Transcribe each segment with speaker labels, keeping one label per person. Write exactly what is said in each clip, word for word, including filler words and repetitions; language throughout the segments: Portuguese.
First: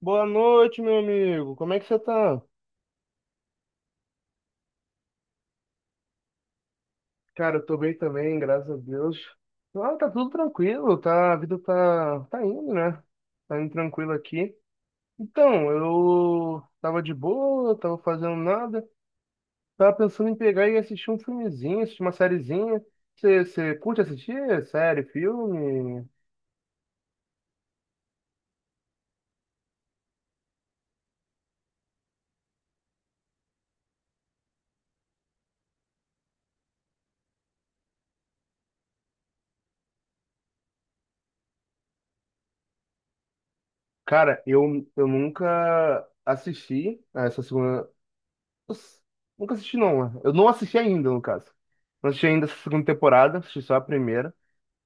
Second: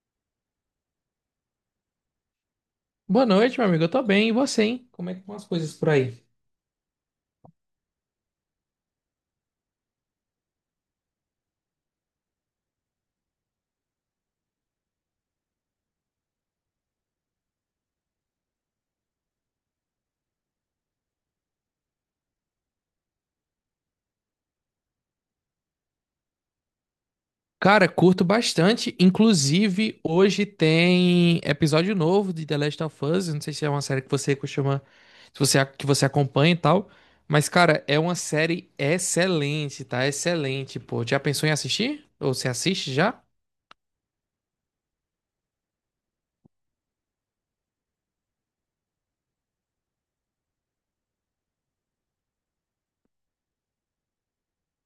Speaker 1: Boa noite, meu amigo. Como é que você tá?
Speaker 2: Boa noite, meu amigo. Eu tô bem, e você, hein? Como é que estão as coisas por aí?
Speaker 1: Cara, eu tô bem também, graças a Deus. Ah, tá tudo tranquilo, tá, a vida tá, tá indo, né? Tá indo tranquilo aqui. Então, eu tava de boa, tava fazendo nada. Tava pensando em pegar e assistir um filmezinho, assistir uma sériezinha. Você você curte assistir série, filme?
Speaker 2: Cara, curto bastante. Inclusive, hoje tem episódio novo de The Last of Us. Eu não sei se é uma série que você costuma, se você, que você acompanha e tal. Mas, cara, é uma série excelente, tá? Excelente, pô. Já pensou em assistir? Ou você assiste já?
Speaker 1: Cara, eu, eu nunca assisti a essa segunda. Nossa, nunca assisti, não, né? Eu não assisti ainda, no caso. Não assisti ainda essa segunda temporada, assisti só a primeira.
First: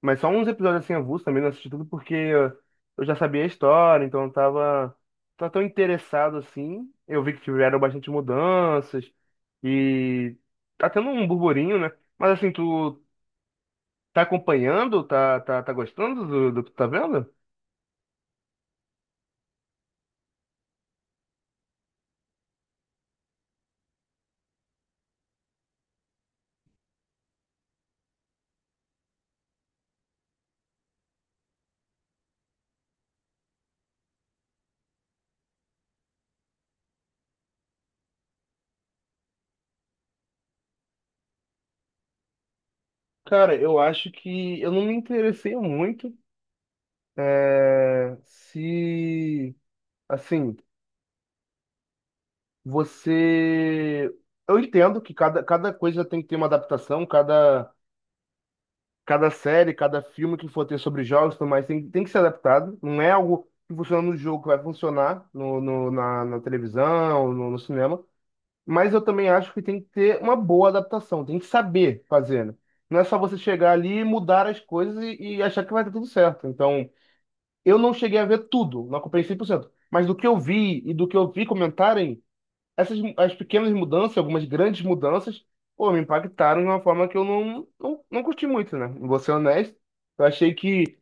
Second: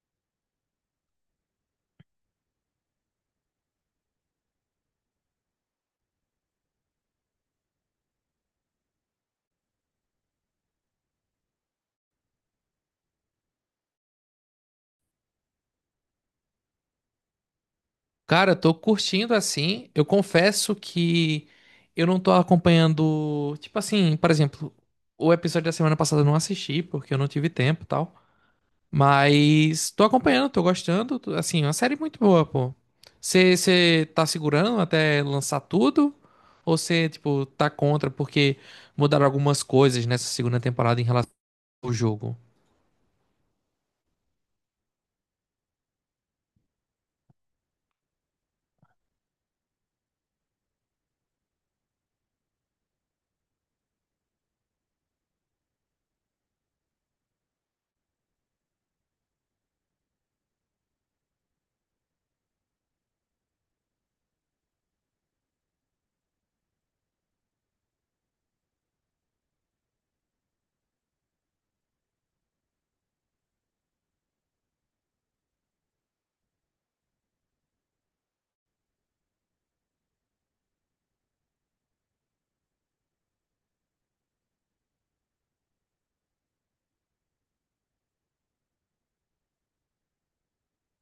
Speaker 1: Mas só uns episódios assim avulsos também, não assisti tudo porque eu já sabia a história, então eu tava, tava tão interessado assim. Eu vi que tiveram bastante mudanças e tá tendo um burburinho, né? Mas assim, tu tá acompanhando? Tá, tá, tá gostando do, do que tu tá vendo?
Speaker 2: Cara, tô curtindo assim. Eu confesso que eu não tô acompanhando. Tipo assim, por exemplo, o episódio da semana passada eu não assisti, porque eu não tive tempo e tal. Mas tô acompanhando, tô gostando. tô- Assim, é uma série muito boa, pô. Você tá segurando até lançar tudo? Ou você, tipo, tá contra porque mudaram algumas coisas nessa segunda temporada em relação ao jogo?
Speaker 1: Cara, eu acho que eu não me interessei muito. É, se. Assim. Você. Eu entendo que cada, cada coisa tem que ter uma adaptação, cada, cada série, cada filme que for ter sobre jogos e tudo mais tem, tem que ser adaptado. Não é algo que funciona no jogo que vai funcionar no, no- na, na televisão, no, no cinema. Mas eu também acho que tem que ter uma boa adaptação, tem que saber fazer, né? Não é só você chegar ali, mudar as coisas e, e achar que vai dar tudo certo. Então, eu não cheguei a ver tudo, não acompanhei cem por cento. Mas do que eu vi e do que eu vi comentarem essas as pequenas mudanças, algumas grandes mudanças, pô, me impactaram de uma forma que eu não, não, não curti muito, né? Vou ser honesto. Eu achei que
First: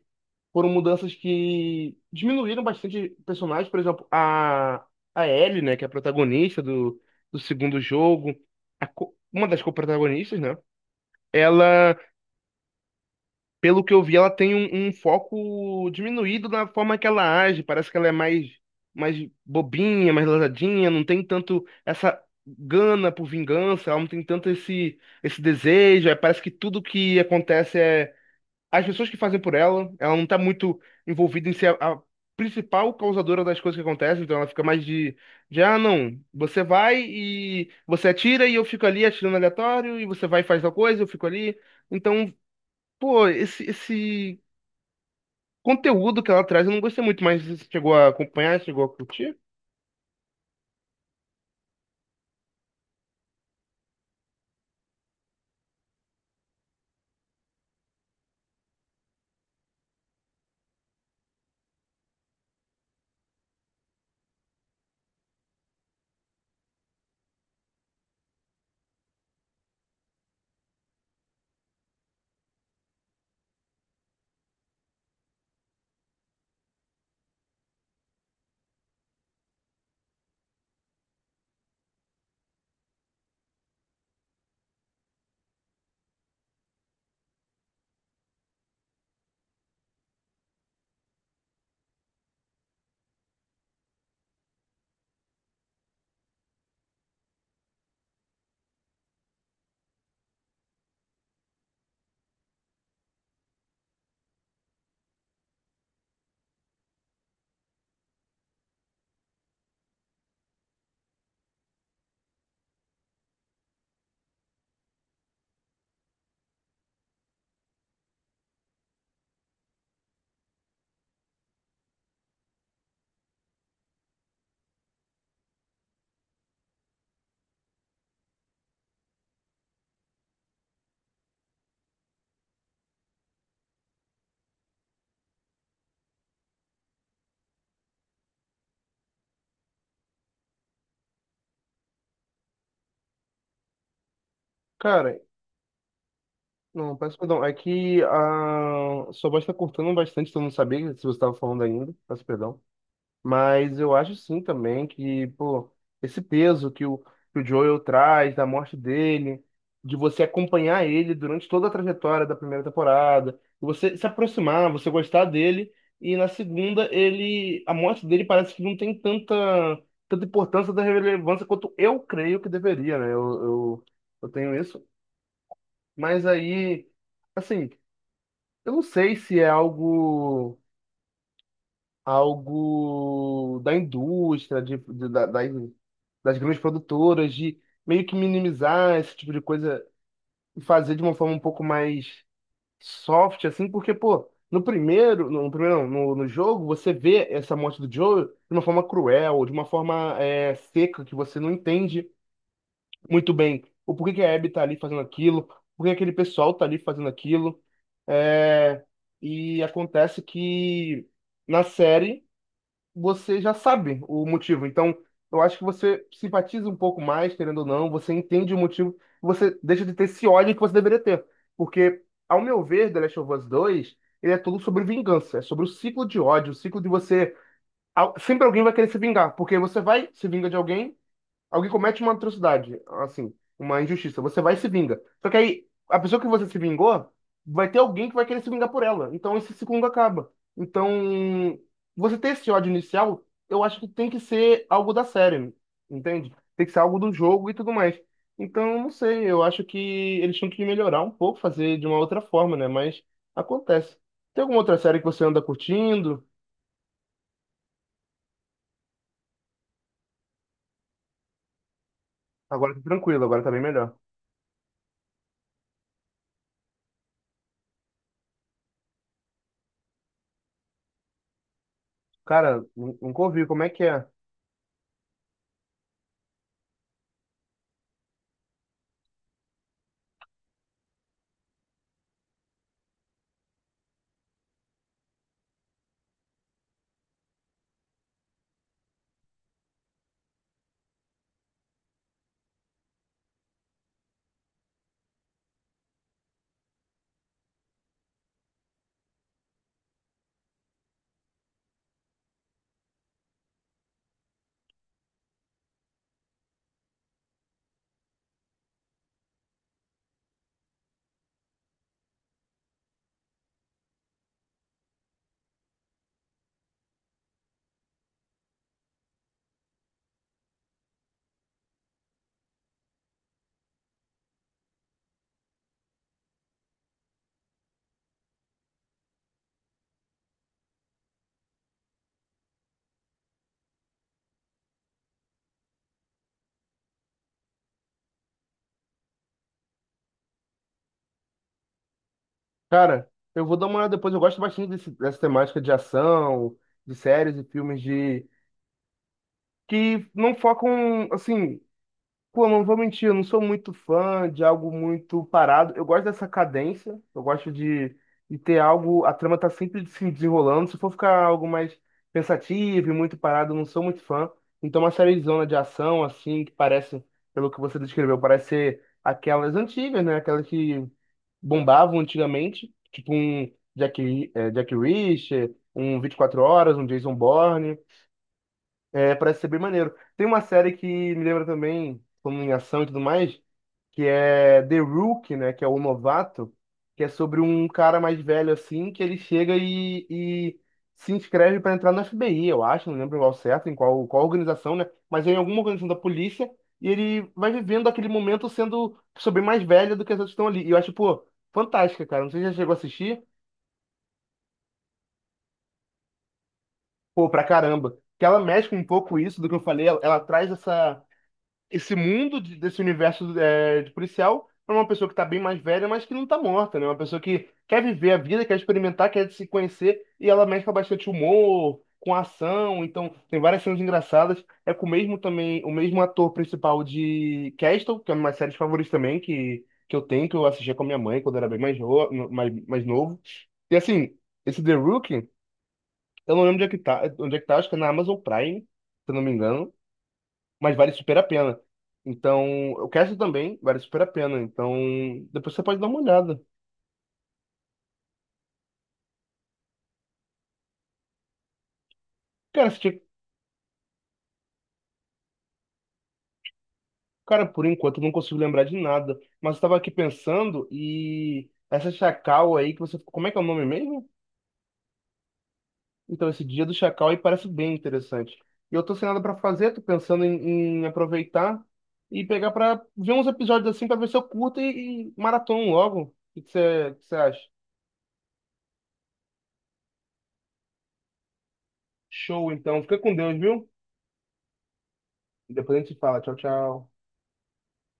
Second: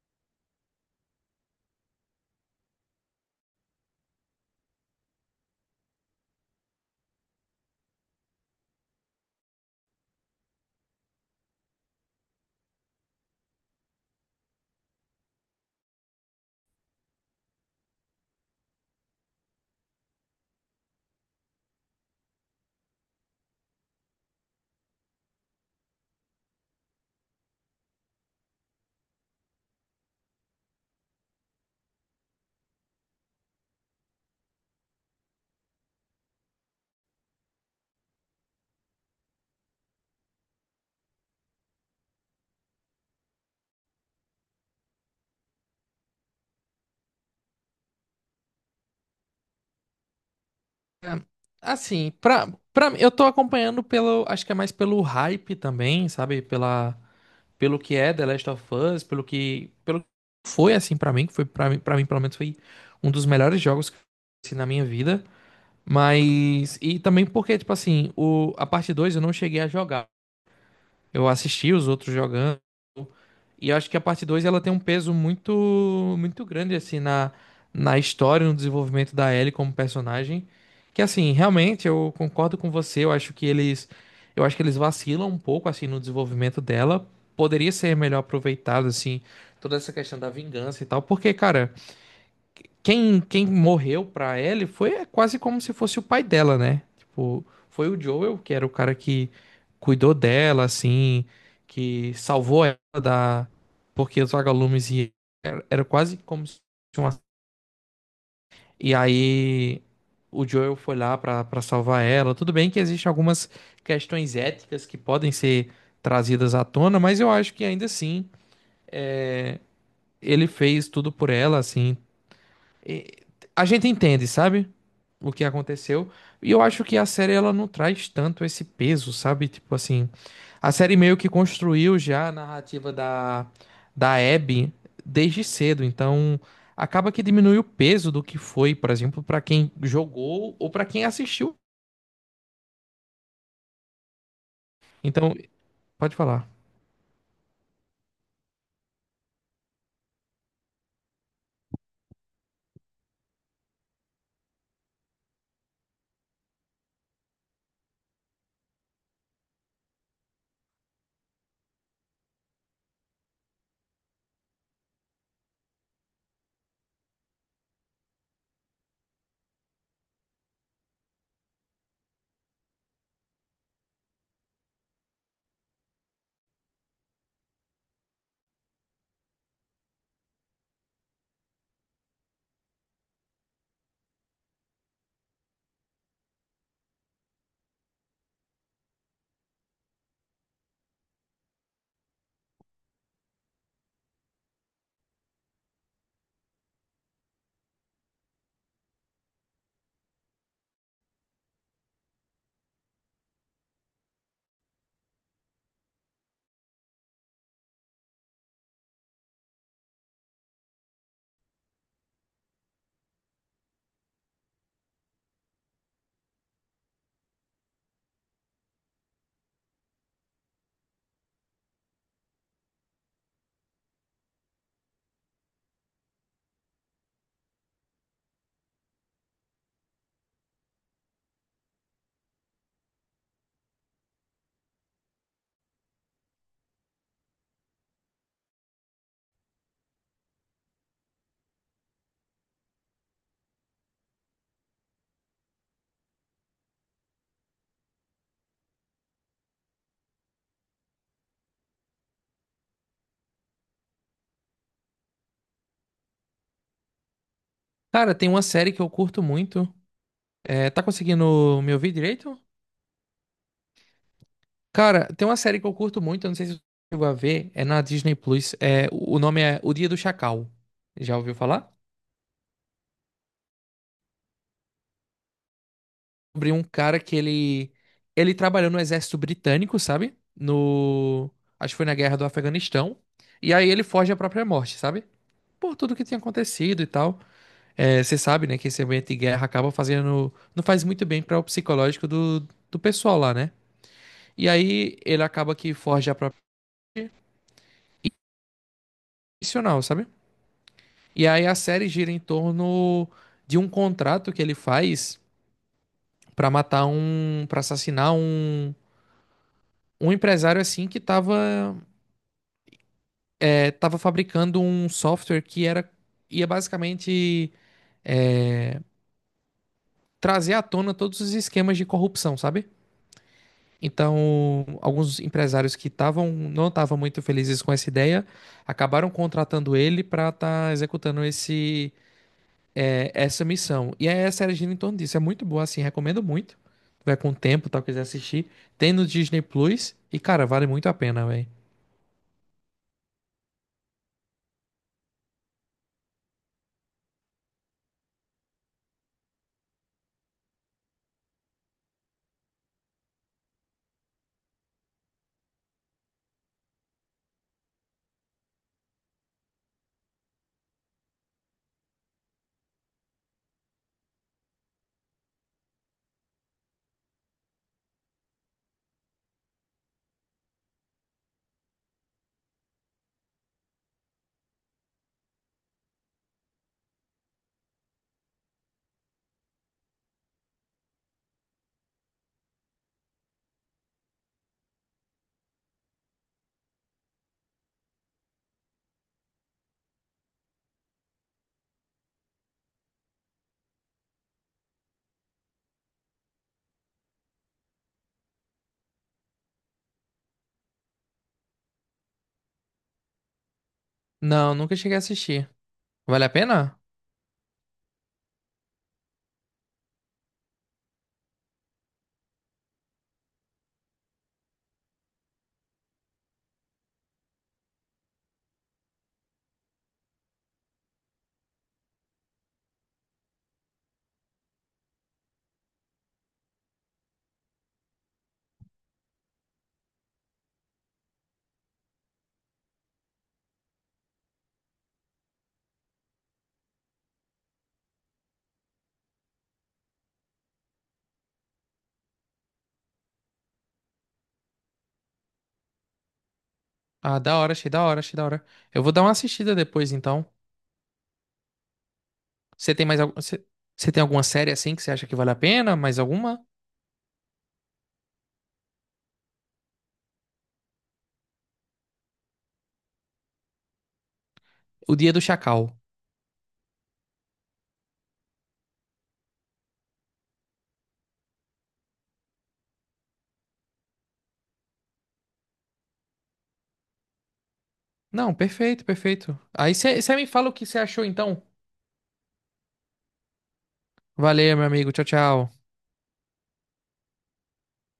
Speaker 1: foram mudanças que diminuíram bastante personagens, por exemplo, a, a Ellie, né, que é a protagonista do, do segundo jogo, a co- uma das co-protagonistas, né? Ela, pelo que eu vi, ela tem um, um foco diminuído na forma que ela age. Parece que ela é mais, mais bobinha, mais lesadinha, não tem tanto essa gana por vingança, ela não tem tanto esse, esse desejo. Aí parece que tudo que acontece é as pessoas que fazem por ela. Ela não tá muito envolvida em ser a, a principal causadora das coisas que acontecem, então ela fica mais de, de, ah, não, você vai e você atira e eu fico ali atirando aleatório, e você vai e faz tal coisa, eu fico ali. Então, pô, esse, esse conteúdo que ela traz eu não gostei muito, mas você chegou a acompanhar, chegou a curtir?
Speaker 2: Assim, pra, pra, mim, eu tô acompanhando pelo. Acho que é mais pelo hype também, sabe? Pela, pelo que é The Last of Us, pelo que. Pelo que foi assim pra mim, que foi pra mim, pra mim, pelo menos, foi um dos melhores jogos que eu conheci na minha vida. Mas. E também porque, tipo assim, o, a parte dois eu não cheguei a jogar. Eu assisti os outros jogando. E eu acho que a parte dois ela tem um peso muito, muito grande, assim, na, na história, no desenvolvimento da Ellie como personagem. Que, assim, realmente eu concordo com você. Eu acho que eles. Eu acho que eles vacilam um pouco, assim, no desenvolvimento dela. Poderia ser melhor aproveitado, assim, toda essa questão da vingança e tal. Porque, cara. Quem, quem morreu pra Ellie foi é quase como se fosse o pai dela, né? Tipo, foi o Joel, que era o cara que cuidou dela, assim, que salvou ela da... Porque os vagalumes e era, era quase como se fosse uma... E aí o Joel foi lá pra, pra salvar ela. Tudo bem que existem algumas questões éticas que podem ser trazidas à tona, mas eu acho que ainda assim é, ele fez tudo por ela, assim. E a gente entende, sabe? O que aconteceu. E eu acho que a série ela não traz tanto esse peso, sabe? Tipo assim, a série meio que construiu já a narrativa da da Abby desde cedo, então acaba que diminui o peso do que foi, por exemplo, pra quem jogou ou pra quem assistiu.
Speaker 1: Cara,
Speaker 2: Então, pode falar.
Speaker 1: não, peço perdão. É que a sua voz tá cortando bastante, então eu não sabia se você estava falando ainda. Peço perdão. Mas eu acho sim também que, pô, esse peso que o, que o Joel traz, da morte dele, de você acompanhar ele durante toda a trajetória da primeira temporada, você se aproximar, você gostar dele, e na segunda ele, a morte dele parece que não tem tanta, tanta importância, da relevância quanto eu creio que deveria, né? Eu, eu, eu tenho isso. Mas aí, assim, eu não sei se é algo, algo da indústria, de, de- da- das, das grandes produtoras, de meio que minimizar esse tipo de coisa e fazer de uma forma um pouco mais soft, assim, porque, pô, no primeiro, no, no primeiro não, no, no jogo, você vê essa morte do Joel de uma forma cruel, de uma forma é, seca, que você não entende muito bem o porquê que a Abby tá ali fazendo aquilo, por que aquele pessoal tá ali fazendo aquilo, é, e acontece que na série você já sabe o motivo. Então, eu acho que você simpatiza um pouco mais, querendo ou não, você entende o motivo, você deixa de ter esse ódio que você deveria ter. Porque, ao meu ver, The Last of Us dois, ele é tudo sobre vingança, é sobre o ciclo de ódio, o ciclo de você. Al- Sempre alguém vai querer se vingar, porque você vai, se vinga de alguém. Alguém comete uma atrocidade, assim, uma injustiça, você vai e se vinga. Só que aí, a pessoa que você se vingou, vai ter alguém que vai querer se vingar por ela. Então esse ciclo acaba. Então, você ter esse ódio inicial, eu acho que tem que ser algo da série, entende? Tem que ser algo do jogo e tudo mais. Então, não sei, eu acho que eles tinham que melhorar um pouco, fazer de uma outra forma, né? Mas acontece. Tem alguma outra série que você anda curtindo?
Speaker 2: Cara, tem uma série que eu curto muito. É, tá conseguindo me ouvir direito?
Speaker 1: Agora tá tranquilo, agora tá bem melhor.
Speaker 2: Cara, tem uma série que eu curto muito, eu não sei se você chegou a ver, é na Disney Plus. É, o o nome é O Dia do Chacal. Já ouviu falar?
Speaker 1: Cara, nun- nunca ouvi, como é que é?
Speaker 2: Sobre um cara que ele ele trabalhou no exército britânico, sabe? No Acho que foi na guerra do Afeganistão. E aí ele foge à própria morte, sabe? Por tudo que tinha acontecido e tal. É, você sabe, né, que esse ambiente de guerra acaba fazendo não faz muito bem para o psicológico do do pessoal lá, né? E aí ele acaba que foge à própria morte, e, sabe? E aí a série gira em torno de um contrato que ele faz pra matar um, Pra assassinar um, um empresário assim que tava, é, tava fabricando um software que era ia basicamente é, trazer à tona todos os esquemas de corrupção, sabe? Então, alguns empresários que estavam não estavam muito felizes com essa ideia acabaram contratando ele pra estar executando esse é, essa missão. E aí a série gira em torno disso. É muito boa, assim, recomendo muito. Vai com o tempo, tal, quiser assistir. Tem no Disney Plus. E, cara, vale muito a pena, velho.
Speaker 1: Cara, eu vou dar uma olhada depois. Eu gosto bastante desse- dessa temática de ação, de séries e filmes de que não focam, assim, pô, não vou mentir, eu não sou muito fã de algo muito parado. Eu gosto dessa cadência, eu gosto de, de ter algo, a trama tá sempre se desenrolando. Se for ficar algo mais pensativo e muito parado, eu não sou muito fã. Então, uma série de zona de ação, assim, que parece, pelo que você descreveu, parece ser aquelas antigas, né? Aquelas que bombavam antigamente, tipo um Jack, Ri- eh, Jack Reacher, um vinte e quatro Horas, um Jason Bourne. É, parece ser bem maneiro. Tem uma série que me lembra também, como em ação e tudo mais, que é The Rookie, né? Que é o novato, que é sobre um cara mais velho assim, que ele chega e, e se inscreve para entrar no F B I, eu acho, não lembro qual certo, em qual, qual organização, né? Mas é em alguma organização da polícia, e ele vai vivendo aquele momento sendo sobre mais velho do que as outras que estão ali. E eu acho, pô, fantástica, cara. Não sei se já chegou a assistir,
Speaker 2: Não, nunca cheguei a assistir. Vale a pena?
Speaker 1: pô, pra caramba. Que ela mexe com um pouco isso do que eu falei, ela, ela traz essa. Esse mundo de- desse universo é, de policial para uma pessoa que tá bem mais velha, mas que não tá morta, né? Uma pessoa que quer viver a vida, quer experimentar, quer se conhecer, e ela mexe com bastante humor, com ação, então tem várias cenas engraçadas. É com o mesmo também, o mesmo ator principal de Castle, que é uma série favorita também, que, que eu tenho, que eu assistia com a minha mãe quando era bem mais, no- mais, mais novo. E assim, esse The Rookie, eu não lembro onde é que tá, onde é que tá, acho que é na Amazon Prime, se eu não me engano, mas vale super a pena. Então, o cast também vale super a pena. Então, depois você pode dar uma olhada.
Speaker 2: Ah, da hora, achei da hora, achei da hora. Eu vou dar uma assistida depois, então.
Speaker 1: Cara,
Speaker 2: Você
Speaker 1: esse
Speaker 2: tem mais
Speaker 1: tipo-
Speaker 2: algum... Você você tem alguma série assim que você acha que vale a pena? Mais alguma?
Speaker 1: cara, por enquanto eu não consigo lembrar de nada, mas eu estava aqui pensando e essa Chacal aí que você, como é que é o nome mesmo?
Speaker 2: O Dia do Chacal.
Speaker 1: Então, esse Dia do Chacal aí parece bem interessante. E eu tô sem nada para fazer, tô pensando em, em aproveitar e pegar para ver uns episódios assim para ver se eu curto e, e maratona logo. O que que você, que você acha?
Speaker 2: Não, perfeito, perfeito. Aí você você me fala o que você achou, então.
Speaker 1: Show, então. Fica com Deus, viu?
Speaker 2: Valeu, meu amigo. Tchau, tchau.
Speaker 1: Depois a gente fala. Tchau, tchau.